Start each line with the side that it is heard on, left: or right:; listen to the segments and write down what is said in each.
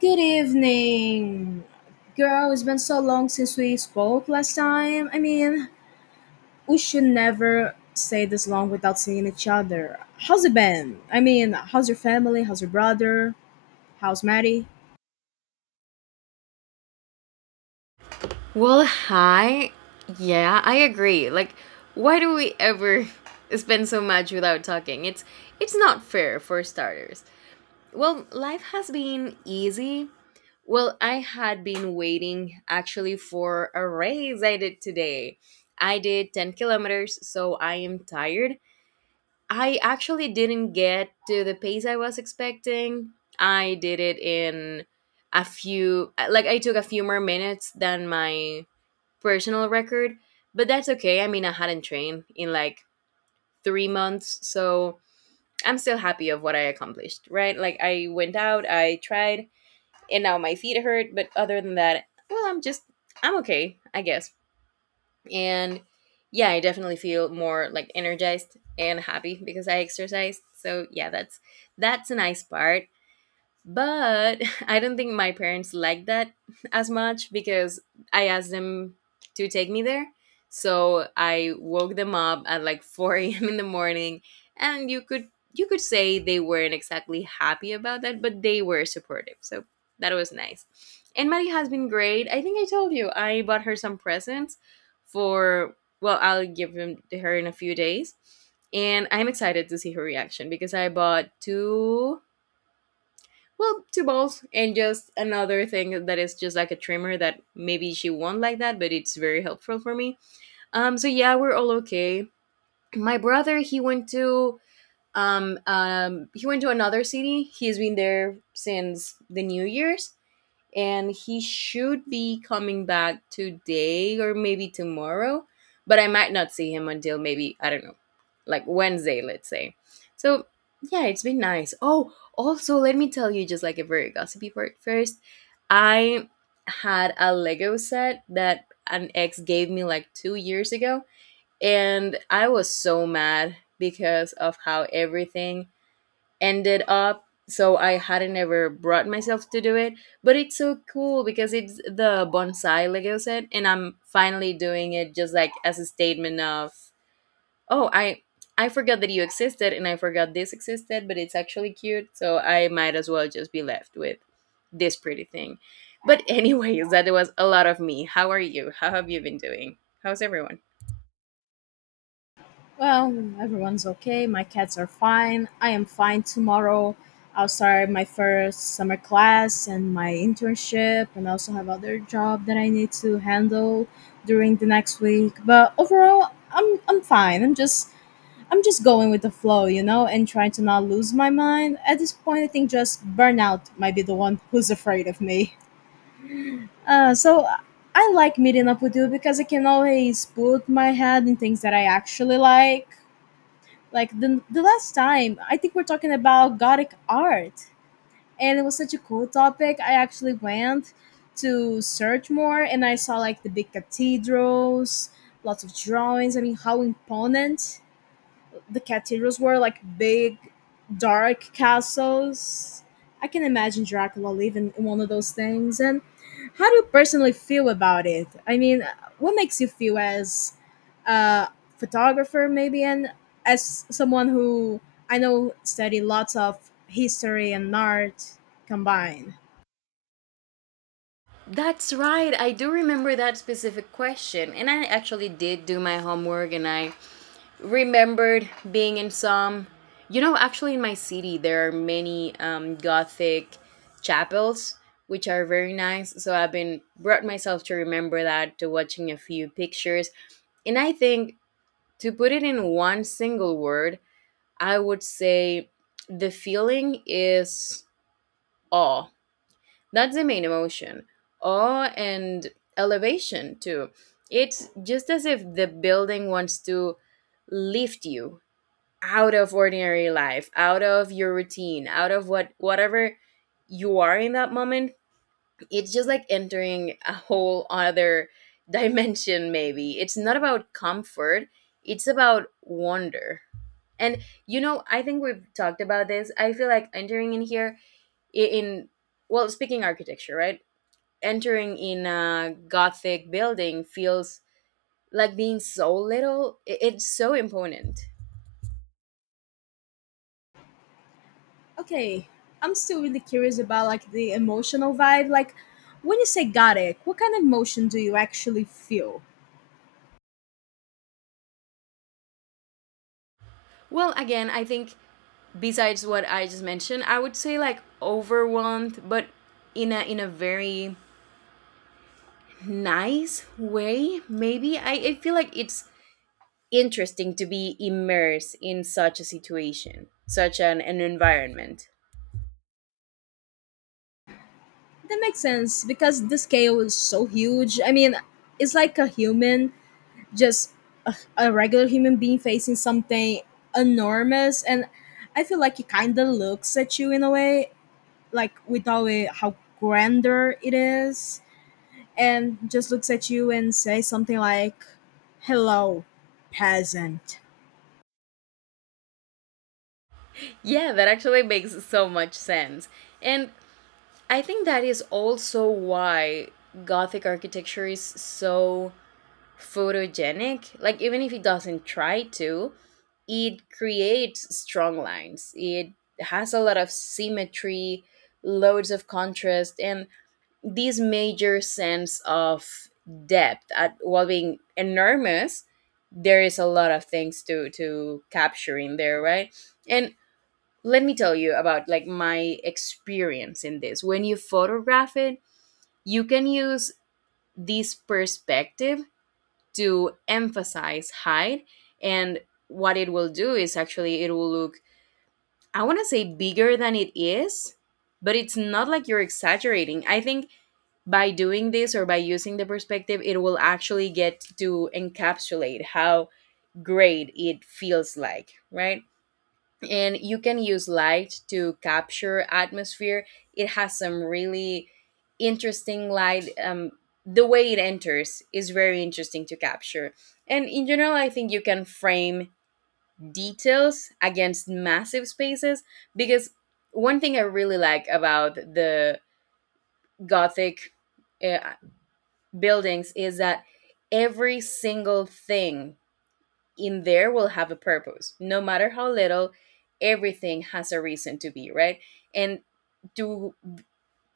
left: Good evening. Girl, it's been so long since we spoke last time. I mean, we should never say this long without seeing each other. How's it been? I mean, how's your family? How's your brother? How's Maddie?
right: Well, hi. Yeah, I agree. Like, why do we ever spend so much without talking? It's not fair for starters. Well, life has been easy. Well, I had been waiting actually for a race I did today. I did 10 kilometers, so I am tired. I actually didn't get to the pace I was expecting. I did it in a few like I took a few more minutes than my personal record, but that's okay. I mean, I hadn't trained in like 3 months, so I'm still happy of what I accomplished, right? Like I went out, I tried, and now my feet hurt, but other than that, well, I'm okay, I guess. And yeah, I definitely feel more like energized and happy because I exercised. So yeah, that's a nice part, but I don't think my parents liked that as much, because I asked them to take me there, so I woke them up at like 4 a.m. in the morning. And you could say they weren't exactly happy about that, but they were supportive, so that was nice. And Maddie has been great. I think I told you I bought her some presents for, well, I'll give them to her in a few days, and I'm excited to see her reaction because I bought two, well, two balls and just another thing that is just like a trimmer. That maybe she won't like that, but it's very helpful for me. So yeah, we're all okay. My brother, he went to another city. He's been there since the New Year's, and he should be coming back today or maybe tomorrow, but I might not see him until maybe, I don't know, like Wednesday, let's say. So yeah, it's been nice. Oh, also, let me tell you just like a very gossipy part first. I had a Lego set that an ex gave me like 2 years ago, and I was so mad because of how everything ended up, so I hadn't ever brought myself to do it. But it's so cool because it's the bonsai, like I said, and I'm finally doing it just like as a statement of, oh, I forgot that you existed and I forgot this existed, but it's actually cute, so I might as well just be left with this pretty thing. But anyways, that was a lot of me. How are you? How have you been doing? How's everyone?
left: Well, everyone's okay. My cats are fine. I am fine tomorrow. I'll start my first summer class and my internship, and also have other job that I need to handle during the next week. But overall, I'm fine. I'm just going with the flow, you know, and trying to not lose my mind. At this point, I think just burnout might be the one who's afraid of me. So I like meeting up with you because I can always put my head in things that I actually like. Like the last time, I think we're talking about Gothic art, and it was such a cool topic. I actually went to search more and I saw like the big cathedrals, lots of drawings. I mean, how imponent the cathedrals were like big, dark castles. I can imagine Dracula living in one of those things. And how do you personally feel about it? I mean, what makes you feel as a photographer, maybe, and as someone who I know study lots of history and art combined?
right: That's right. I do remember that specific question. And I actually did do my homework, and I remembered being in some, you know, actually in my city there are many gothic chapels which are very nice, so I've been brought myself to remember that, to watching a few pictures. And I think, to put it in one single word, I would say the feeling is awe. That's the main emotion. Awe and elevation too. It's just as if the building wants to lift you out of ordinary life, out of your routine, out of what, whatever you are in that moment. It's just like entering a whole other dimension. Maybe it's not about comfort, it's about wonder. And you know, I think we've talked about this. I feel like entering in here, I- in well, speaking architecture, right, entering in a gothic building feels like being so little. It's so imponent.
left: Okay, I'm still really curious about like the emotional vibe. Like, when you say gothic, what kind of emotion do you actually feel?
right: Well, again, I think besides what I just mentioned, I would say like overwhelmed, but in a very nice way. Maybe I feel like it's interesting to be immersed in such a situation, such an environment.
left: That makes sense because the scale is so huge. I mean, it's like a human, just a regular human being facing something enormous. And I feel like it kind of looks at you in a way, like with all it, how grander it is, and just looks at you and says something like, "Hello, peasant."
right: Yeah, that actually makes so much sense. And I think that is also why Gothic architecture is so photogenic. Like even if he doesn't try to, it creates strong lines. It has a lot of symmetry, loads of contrast, and this major sense of depth at while being enormous. There is a lot of things to capture in there, right? And let me tell you about like my experience in this. When you photograph it, you can use this perspective to emphasize height. And what it will do is actually, it will look, I want to say, bigger than it is, but it's not like you're exaggerating. I think by doing this, or by using the perspective, it will actually get to encapsulate how great it feels like, right? And you can use light to capture atmosphere. It has some really interesting light. The way it enters is very interesting to capture. And in general, I think you can frame details against massive spaces, because one thing I really like about the Gothic uh, buildings is that every single thing in there will have a purpose. No matter how little, everything has a reason to be, right? And to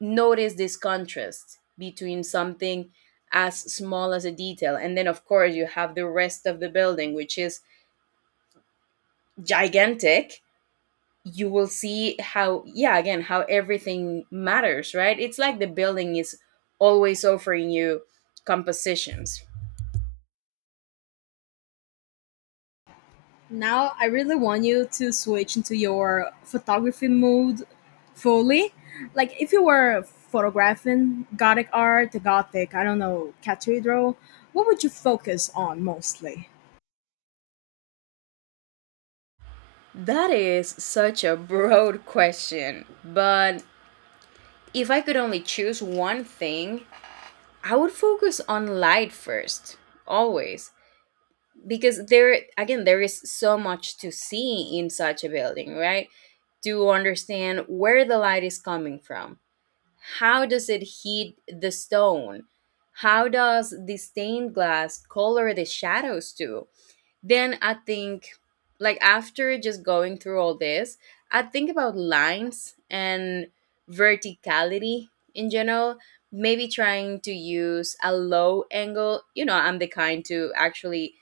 right: notice this contrast between something as small as a detail. And then, of course, you have the rest of the building, which is gigantic. You will see how, yeah, again, how everything matters, right? It's like the building is always offering you compositions.
left: Now I really want you to switch into your photography mode fully. Like if you were photographing Gothic art, the Gothic, I don't know, cathedral, what would you focus on mostly?
right: That is such a broad question, but if I could only choose one thing, I would focus on light first, always. Because there, again, there is so much to see in such a building, right? To understand where the light is coming from. How does it heat the stone? How does the stained glass color the shadows too? Then I think, like, after just going through all this, I think about lines and verticality in general. Maybe trying to use a low angle. You know, I'm the kind to actually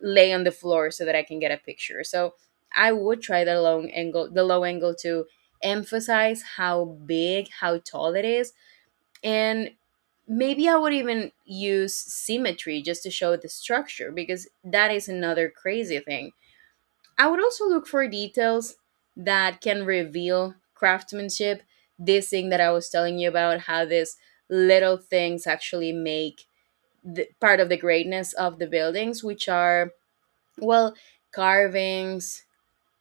right: lay on the floor so that I can get a picture. So I would try the low angle to emphasize how big, how tall it is, and maybe I would even use symmetry just to show the structure, because that is another crazy thing. I would also look for details that can reveal craftsmanship. This thing that I was telling you about, how these little things actually make the, part of the greatness of the buildings, which are, well, carvings,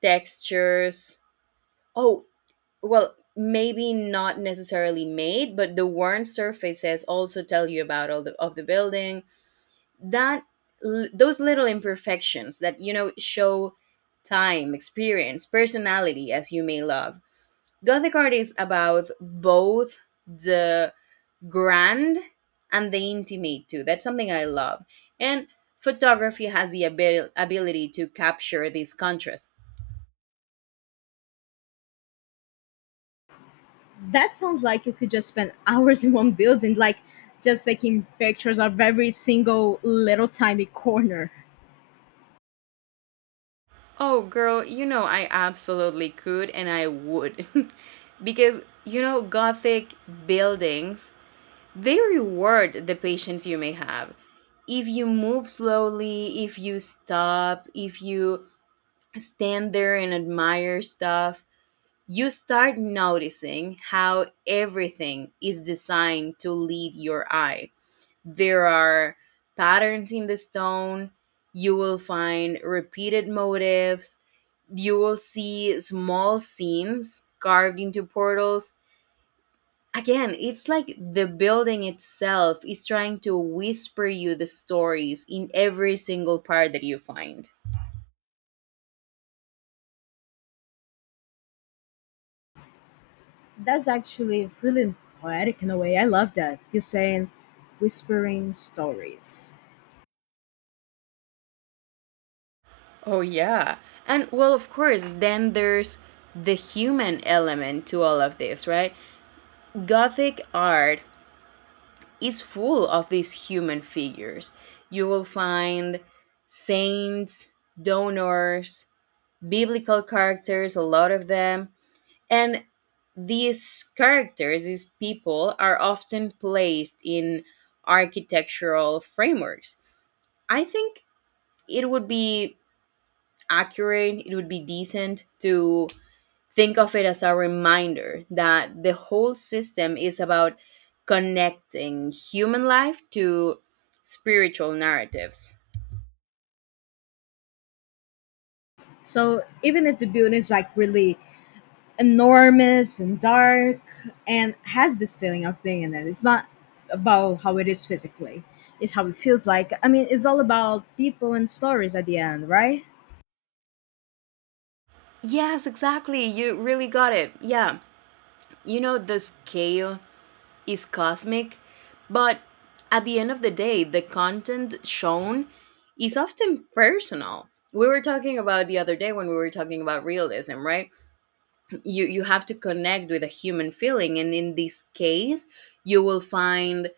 right: textures. Oh, well, maybe not necessarily made, but the worn surfaces also tell you about all the of the building. That, those little imperfections that, you know, show time, experience, personality. As you may love, gothic art is about both the grand and the intimate too. That's something I love. And photography has the ability to capture these contrasts.
left: That sounds like you could just spend hours in one building, like just taking pictures of every single little tiny corner.
right: Oh, girl, you know I absolutely could and I would. Because, you know, Gothic buildings, they reward the patience you may have. If you move slowly, if you stop, if you stand there and admire stuff, you start noticing how everything is designed to lead your eye. There are patterns in the stone. You will find repeated motifs. You will see small scenes carved into portals. Again, it's like the building itself is trying to whisper you the stories in every single part that you find.
left: That's actually really poetic in a way. I love that. You're saying whispering stories.
right: Oh, yeah. And well, of course, then there's the human element to all of this, right? Gothic art is full of these human figures. You will find saints, donors, biblical characters, a lot of them. And these characters, these people, are often placed in architectural frameworks. I think it would be accurate, it would be decent to think of it as a reminder that the whole system is about connecting human life to spiritual narratives.
left: So even if the building is like really enormous and dark and has this feeling of being in it. It's not about how it is physically, it's how it feels like. I mean, it's all about people and stories at the end, right?
right: Yes, exactly. You really got it. Yeah. You know, the scale is cosmic, but at the end of the day, the content shown is often personal. We were talking about the other day when we were talking about realism, right? You have to connect with a human feeling, and in this case, you will find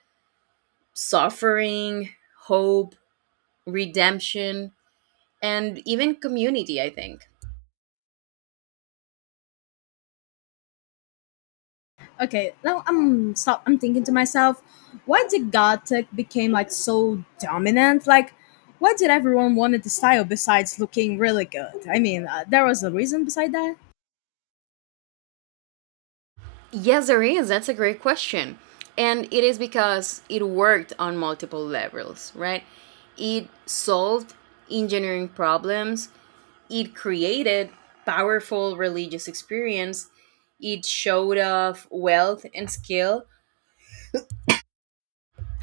right: suffering, hope, redemption, and even community, I think?
left: Okay, now I'm thinking to myself, why did Gothic became like so dominant? Like why did everyone wanted the style besides looking really good? I mean, there was a reason beside that.
right: Yes, there is. That's a great question. And it is because it worked on multiple levels, right? It solved engineering problems, it created powerful religious experience, it showed off wealth and skill,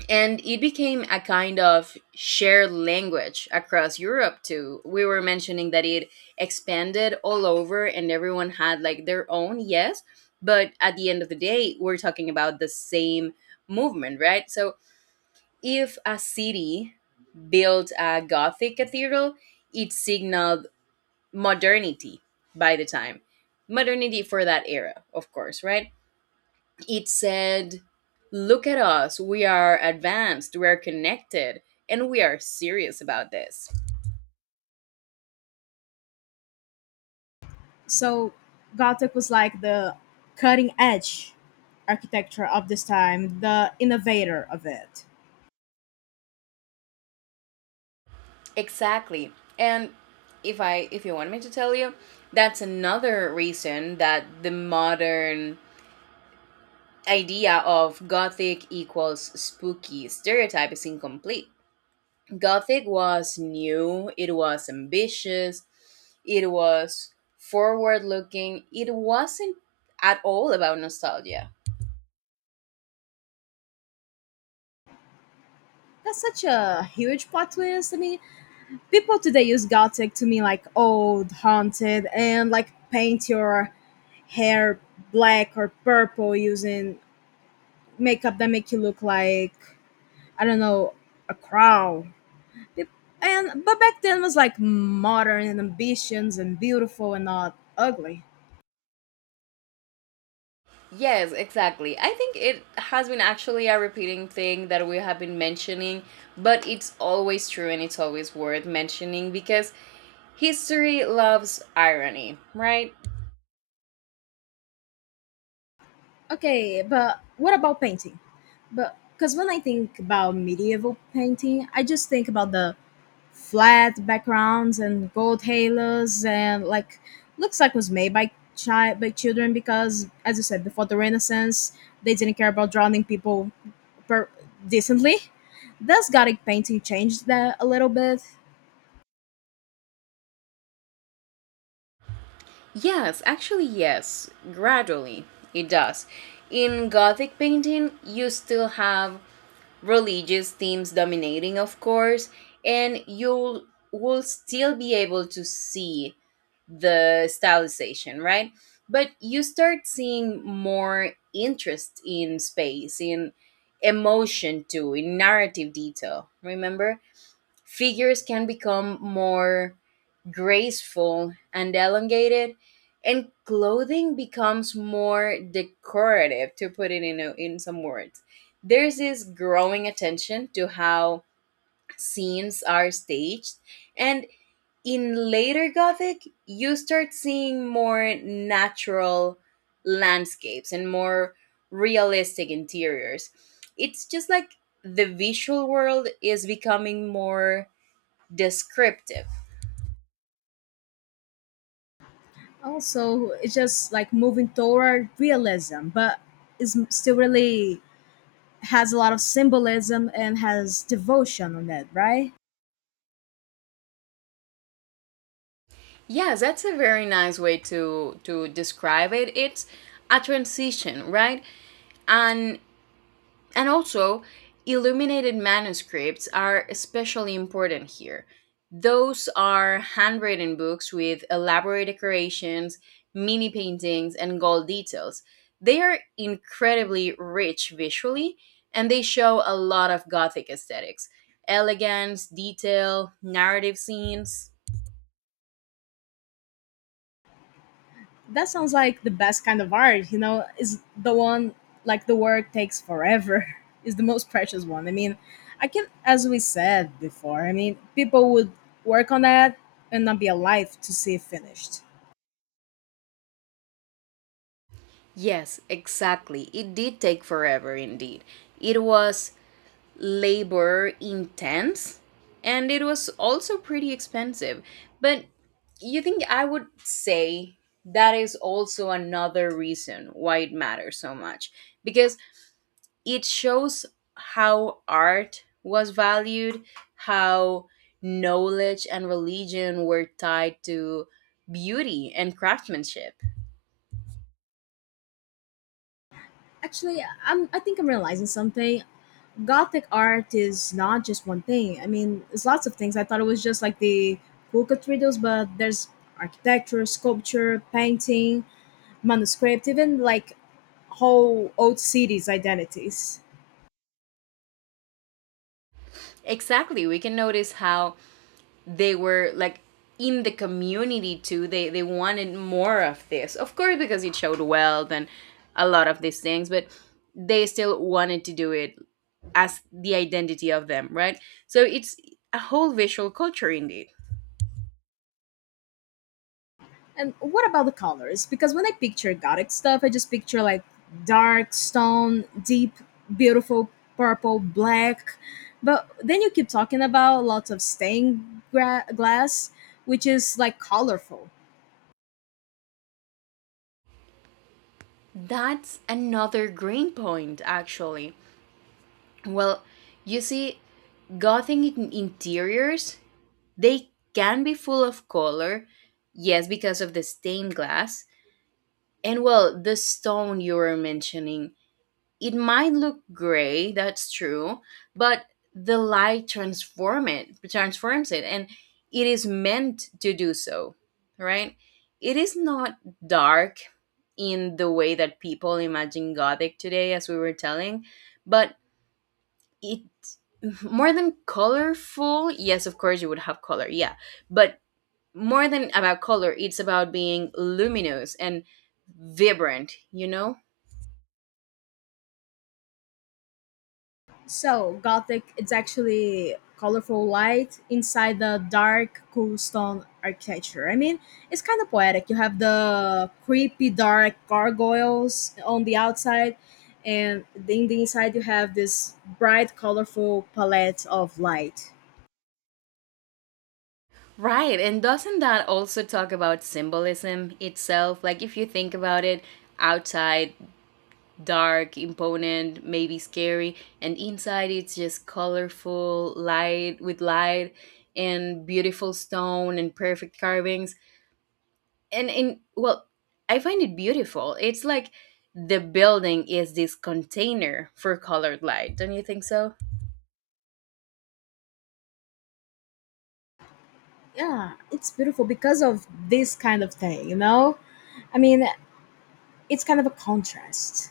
right: and it became a kind of shared language across Europe too. We were mentioning that it expanded all over and everyone had like their own, yes, but at the end of the day, we're talking about the same movement, right? So if a city built a Gothic cathedral, it signaled modernity by the time. Modernity for that era, of course, right? It said, look at us, we are advanced, we are connected, and we are serious about this.
left: So Gothic was like the cutting edge architecture of this time, the innovator of it.
right: Exactly. And if you want me to tell you, that's another reason that the modern idea of gothic equals spooky stereotype is incomplete. Gothic was new, it was ambitious, it was forward looking, it wasn't at all about nostalgia.
left: That's such a huge plot twist. I mean, people today use Gothic to mean like old, haunted, and like paint your hair black or purple using makeup that make you look like I don't know a crow. Pe- And but back then was like modern and ambitions and beautiful and not ugly.
right: Yes, exactly. I think it has been actually a repeating thing that we have been mentioning, but it's always true and it's always worth mentioning because history loves irony, right?
left: Okay, but what about painting? But because when I think about medieval painting, I just think about the flat backgrounds and gold halos and like looks like was made by children because as you said before the Renaissance they didn't care about drowning people per- decently. Does Gothic painting change that a little bit?
right: Yes, actually, yes. Gradually, it does. In Gothic painting, you still have religious themes dominating, of course, and you will still be able to see the stylization, right? But you start seeing more interest in space, in emotion too, in narrative detail. Remember, figures can become more graceful and elongated, and clothing becomes more decorative, to put it in, a, in some words. There's this growing attention to how scenes are staged and in later Gothic, you start seeing more natural landscapes and more realistic interiors. It's just like the visual world is becoming more descriptive.
left: Also, it's just like moving toward realism, but is still really has a lot of symbolism and has devotion on it, right?
right: Yes, that's a very nice way to describe it. It's a transition, right? And And also, illuminated manuscripts are especially important here. Those are handwritten books with elaborate decorations, mini paintings, and gold details. They are incredibly rich visually, and they show a lot of Gothic aesthetics elegance, detail, narrative scenes.
left: That sounds like the best kind of art, you know, is the one like the work takes forever, is the most precious one. I mean, I can, as we said before, I mean, people would work on that and not be alive to see it finished.
right: Yes, exactly. It did take forever indeed. It was labor intense and it was also pretty expensive. But you think I would say that is also another reason why it matters so much because it shows how art was valued, how knowledge and religion were tied to beauty and craftsmanship.
left: Actually, I think I'm realizing something. Gothic art is not just one thing. I mean, it's lots of things. I thought it was just like the cool cathedrals, but there's architecture, sculpture, painting, manuscript, even like whole old cities' identities.
right: Exactly, we can notice how they were like in the community too. They wanted more of this, of course, because it showed wealth and a lot of these things, but they still wanted to do it as the identity of them, right? So it's a whole visual culture indeed.
left: And what about the colors? Because when I picture Gothic stuff, I just picture like dark stone, deep, beautiful purple, black. But then you keep talking about lots of stained glass, which is like colorful.
right: That's another green point, actually. Well, you see, gothic interiors, they can be full of color, yes, because of the stained glass. And well, the stone you were mentioning, it might look gray, that's true, but the light transforms it, and it is meant to do so, right? It is not dark in the way that people imagine gothic today, as we were telling, but it more than colorful. Yes, of course, you would have color, yeah, but more than about color, it's about being luminous and vibrant, you know?
left: So, Gothic, it's actually colorful light inside the dark, cool stone architecture. I mean, it's kind of poetic. You have the creepy, dark gargoyles on the outside, and in the inside, you have this bright, colorful palette of light.
right: Right. And doesn't that also talk about symbolism itself? Like, if you think about it, outside, dark, imponent, maybe scary, and inside, it's just colorful, light with light, and beautiful stone and perfect carvings. And in, well, I find it beautiful. It's like the building is this container for colored light. Don't you think so?
left: Yeah, it's beautiful because of this kind of thing, you know? I mean, it's kind of a contrast.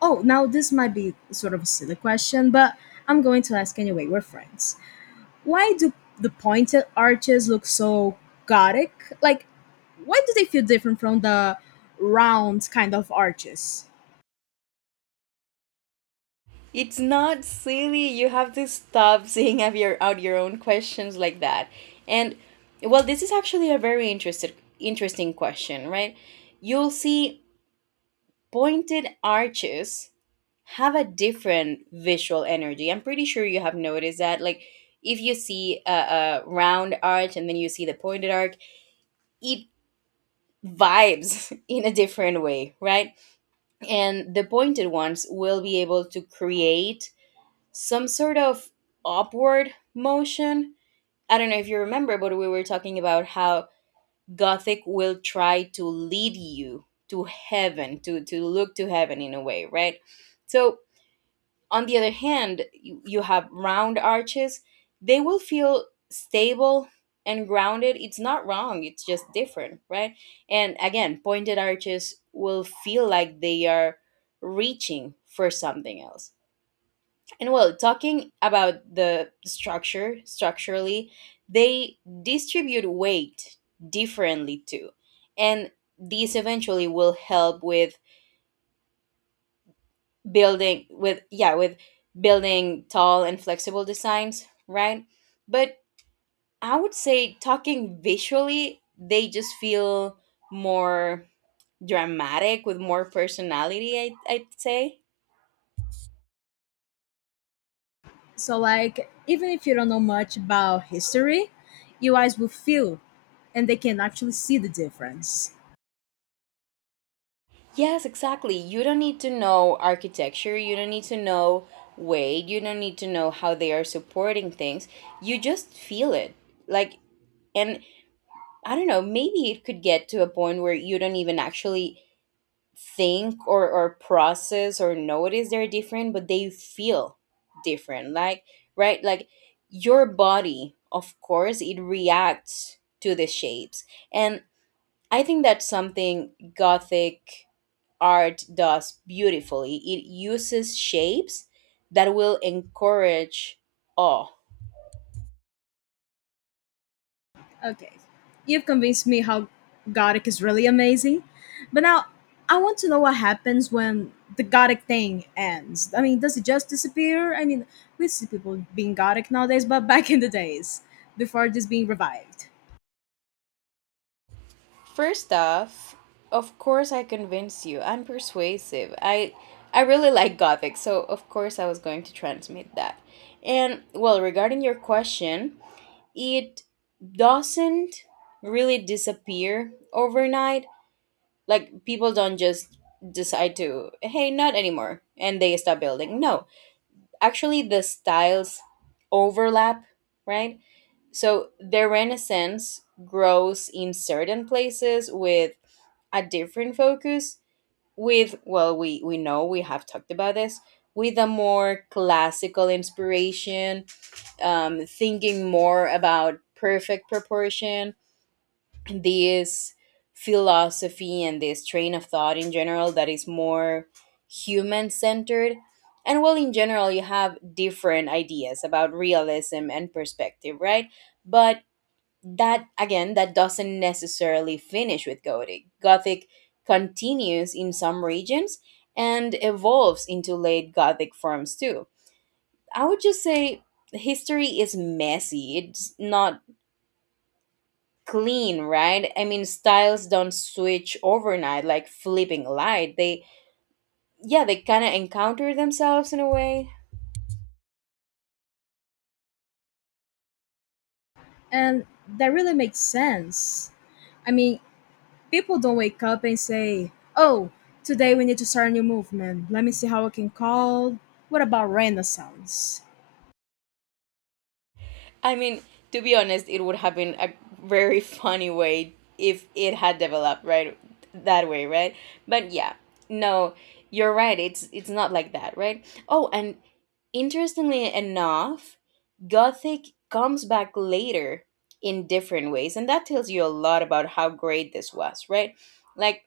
left: Oh, now this might be sort of a silly question, but I'm going to ask anyway. We're friends. Why do the pointed arches look so gothic? Like, why do they feel different from the round kind of arches?
right: It's not silly. You have to stop seeing out your own questions like that. And well, this is actually a very interesting question, right? You'll see pointed arches have a different visual energy. I'm pretty sure you have noticed that. Like, if you see a round arch and then you see the pointed arc, it vibes in a different way, right? And the pointed ones will be able to create some sort of upward motion. I don't know if you remember, but we were talking about how Gothic will try to lead you to heaven, to look to heaven in a way, right? So, on the other hand, you have round arches, they will feel stable and grounded. It's not wrong, it's just different, right? And again, pointed arches will feel like they are reaching for something else and well, talking about the structurally, they distribute weight differently too. And these eventually will help with building with building tall and flexible designs, right? But I would say talking visually, they just feel more dramatic with more personality, I'd say.
left: So, like, even if you don't know much about history, you guys will feel and they can actually see the difference.
right: Yes, exactly. You don't need to know architecture, you don't need to know weight, you don't need to know how they are supporting things. You just feel it. Like, and I don't know, maybe it could get to a point where you don't even actually think or process or notice they're different, but they feel different. Like, right? Like, your body, of course, it reacts to the shapes. And I think that's something gothic art does beautifully. It uses shapes that will encourage awe.
left: Okay. You've convinced me how Gothic is really amazing. But now I want to know what happens when the Gothic thing ends. I mean, does it just disappear? I mean, we see people being Gothic nowadays, but back in the days, before this being revived.
right: First off, of course I convinced you. I'm persuasive. I really like gothic, so of course I was going to transmit that. And well, regarding your question, it doesn't really disappear overnight. Like people don't just decide to, hey, not anymore, and they stop building. No, actually the styles overlap, right? So the Renaissance grows in certain places with a different focus, with, well, we know we have talked about this, with a more classical inspiration, thinking more about perfect proportion this philosophy and this train of thought in general that is more human centered. And well, in general, you have different ideas about realism and perspective, right? But that, again, that doesn't necessarily finish with Gothic. Gothic continues in some regions and evolves into late Gothic forms too. I would just say history is messy, it's not clean, right? I mean styles don't switch overnight like flipping a light, they, yeah, they kind of encounter themselves in a way.
left: And that really makes sense. I mean, people don't wake up and say, oh, today we need to start a new movement. Let me see how I can call. What about Renaissance?
right: I mean, to be honest, it would have been a very funny way if it had developed right that way, right? But yeah, no, you're right, it's not like that, right? Oh, and interestingly enough, gothic comes back later in different ways, and that tells you a lot about how great this was, right? Like,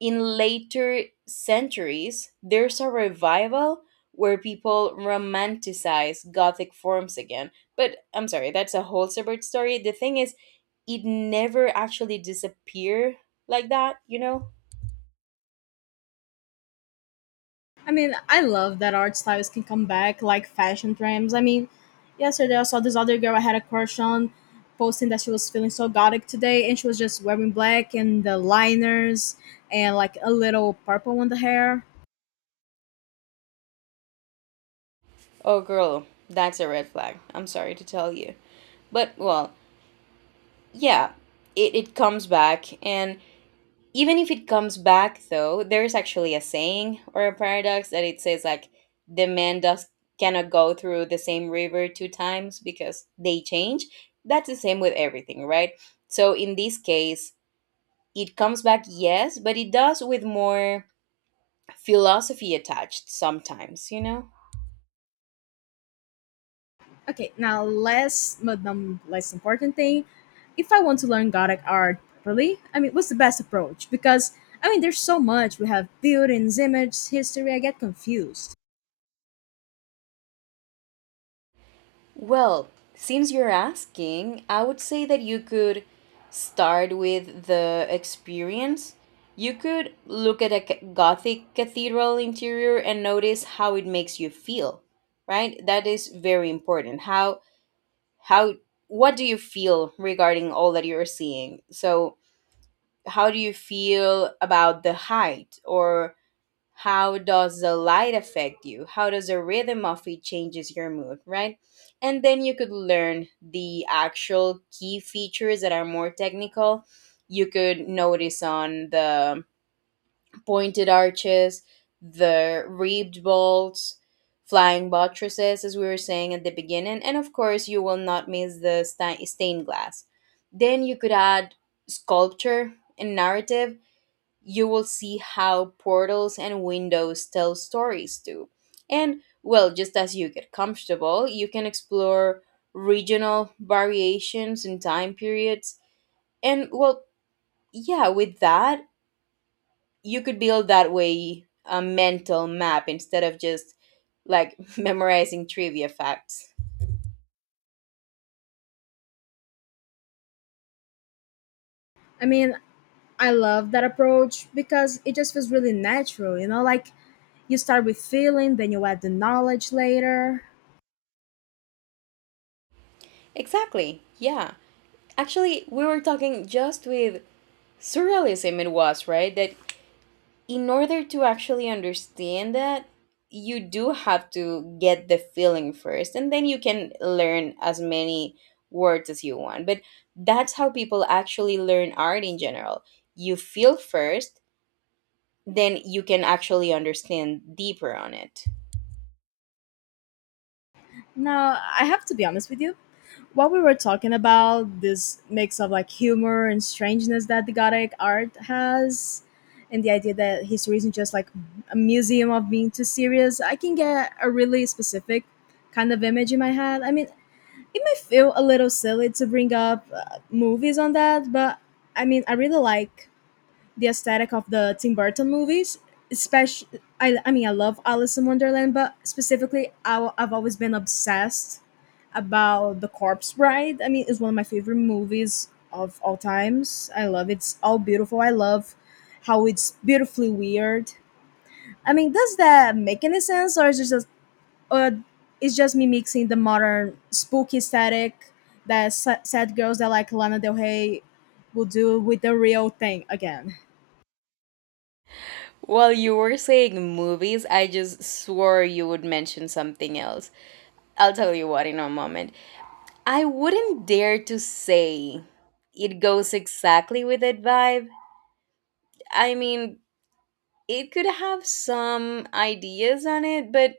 right: in later centuries, there's a revival where people romanticize Gothic forms again. But I'm sorry, that's a whole separate story. The thing is, it never actually disappeared like that, you know?
left: I mean, I love that art styles can come back like fashion trends. I mean, yesterday I saw this other girl I had a crush on posting that she was feeling so gothic today and she was just wearing black and the liners and like a little purple on the hair.
right: Oh, girl, that's a red flag. I'm sorry to tell you. But, well, yeah, it comes back, and even if it comes back, though, there is actually a saying or a paradox that it says, like, the man does cannot go through the same river two times because they change. That's the same with everything, right? So in this case, it comes back, yes, but it does with more philosophy attached sometimes, you know?
left: Okay, now less but not less important thing, if I want to learn gothic art properly, I mean, what's the best approach? Because I mean, there's so much. We have buildings, images, history. I get confused.
right: Well, since you're asking, I would say that you could start with the experience. You could look at a Gothic cathedral interior and notice how it makes you feel, right? That is very important. How what do you feel regarding all that you're seeing? So, how do you feel about the height, or how does the light affect you, how does the rhythm of it changes your mood, right? And then you could learn the actual key features that are more technical. You could notice on the pointed arches, the reeved bolts, flying buttresses as we were saying at the beginning, and of course you will not miss the stained glass. Then you could add sculpture and narrative. You will see how portals and windows tell stories too. And well, just as you get comfortable, you can explore regional variations and time periods. And well, yeah, with that, you could build that way a mental map instead of just like memorizing trivia facts.
left: I mean, I love that approach because it just feels really natural, you know, like you start with feeling, then you add the knowledge later.
right: Exactly. Yeah. Actually, we were talking just with surrealism it was, right? That in order to actually understand that you do have to get the feeling first, and then you can learn as many words as you want, but that's how people actually learn art in general. You feel first, then you can actually understand deeper on it.
left: Now, I have to be honest with you. What we were talking about, this mix of like humor and strangeness that the Gothic art has, and the idea that history isn't just like a museum of being too serious, I can get a really specific kind of image in my head. I mean, it may feel a little silly to bring up movies on that, but I mean, I really like the aesthetic of the Tim Burton movies. Especially, I mean, I love Alice in Wonderland, but specifically, I've always been obsessed about The Corpse Bride. I mean, it's one of my favorite movies of all times. I love it. It's all beautiful. I love how it's beautifully weird. I mean, does that make any sense, or or it's just me mixing the modern spooky aesthetic that sad girls that like Lana Del Rey will do with the real thing again?
right: While you were saying movies, I just swore you would mention something else. I'll tell you what in a moment. I wouldn't dare to say it goes exactly with that vibe. I mean, it could have some ideas on it, but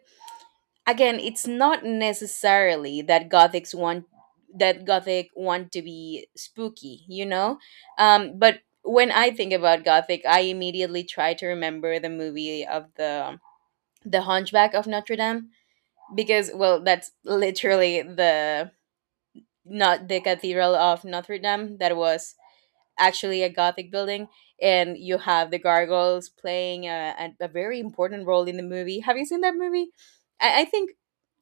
right: again, it's not necessarily that gothics want that gothic want to be spooky, you know? Um, but when I think about gothic, I immediately try to remember the movie of the Hunchback of Notre Dame, because well, that's literally the, not the Cathedral of Notre Dame that was actually a gothic building, and you have the gargoyles playing a very important role in the movie. Have you seen that movie? I think,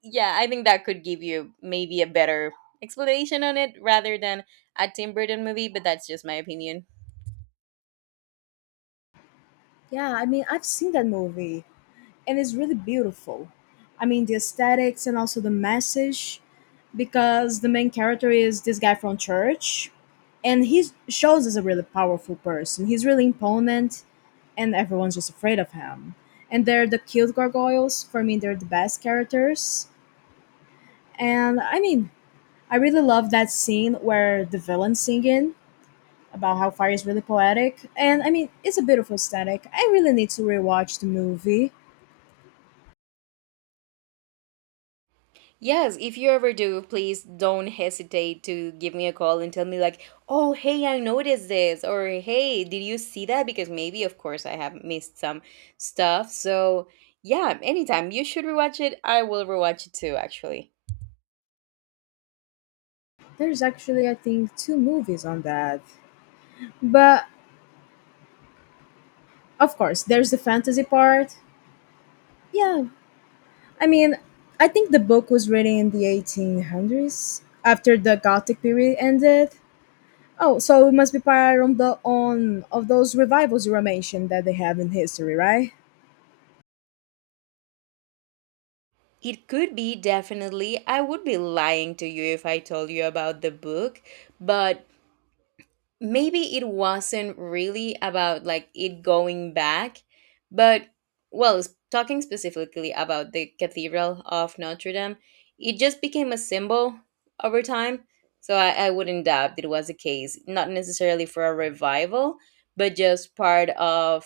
right: yeah, I think that could give you maybe a better explanation on it rather than a Tim Burton movie, but that's just my opinion.
left: Yeah, I mean, I've seen that movie and it's really beautiful. I mean, the aesthetics and also the message because the main character is this guy from church and he shows as a really powerful person. He's really imponent and everyone's just afraid of him. And they're the cute gargoyles. For me, they're the best characters. And I mean, I really love that scene where the villain's singing about how fire is really poetic. And I mean, it's a beautiful aesthetic. I really need to rewatch the movie.
right: Yes, if you ever do, please don't hesitate to give me a call and tell me, like, oh, hey, I noticed this, or hey, did you see that? Because maybe, of course, I have missed some stuff. So, yeah, anytime you should rewatch it, I will rewatch it too, actually.
left: There's actually, I think, two movies on that. But of course, there's the fantasy part. Yeah. I mean, I think the book was written in the 1800s after the Gothic period ended. Oh, so it must be part on the on of those revivals you were mentioned that they have in history, right?
right: It could be definitely. I would be lying to you if I told you about the book, but maybe it wasn't really about like it going back, but well, talking specifically about the Cathedral of Notre Dame, it just became a symbol over time. So I wouldn't doubt it was the case, not necessarily for a revival, but just part of,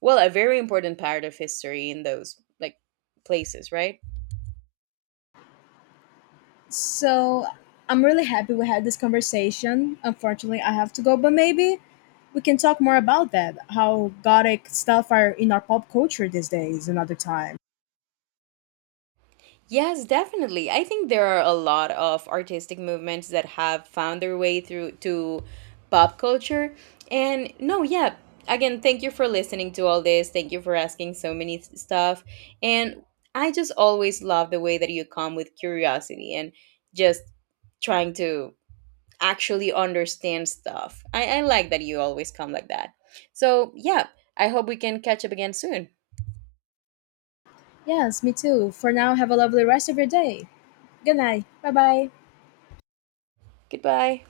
right: well, a very important part of history in those like places, right?
left: So I'm really happy we had this conversation. Unfortunately, I have to go, but maybe we can talk more about that. How gothic stuff are in our pop culture these days another time.
right: Yes, definitely. I think there are a lot of artistic movements that have found their way through to pop culture. And no, yeah, again, thank you for listening to all this. Thank you for asking so many stuff. And I just always love the way that you come with curiosity and just trying to actually understand stuff. I like that you always come like that. So, yeah, I hope we can catch up again soon.
left: Yes, me too. For now, have a lovely rest of your day. Good night. Bye bye.
right: Goodbye.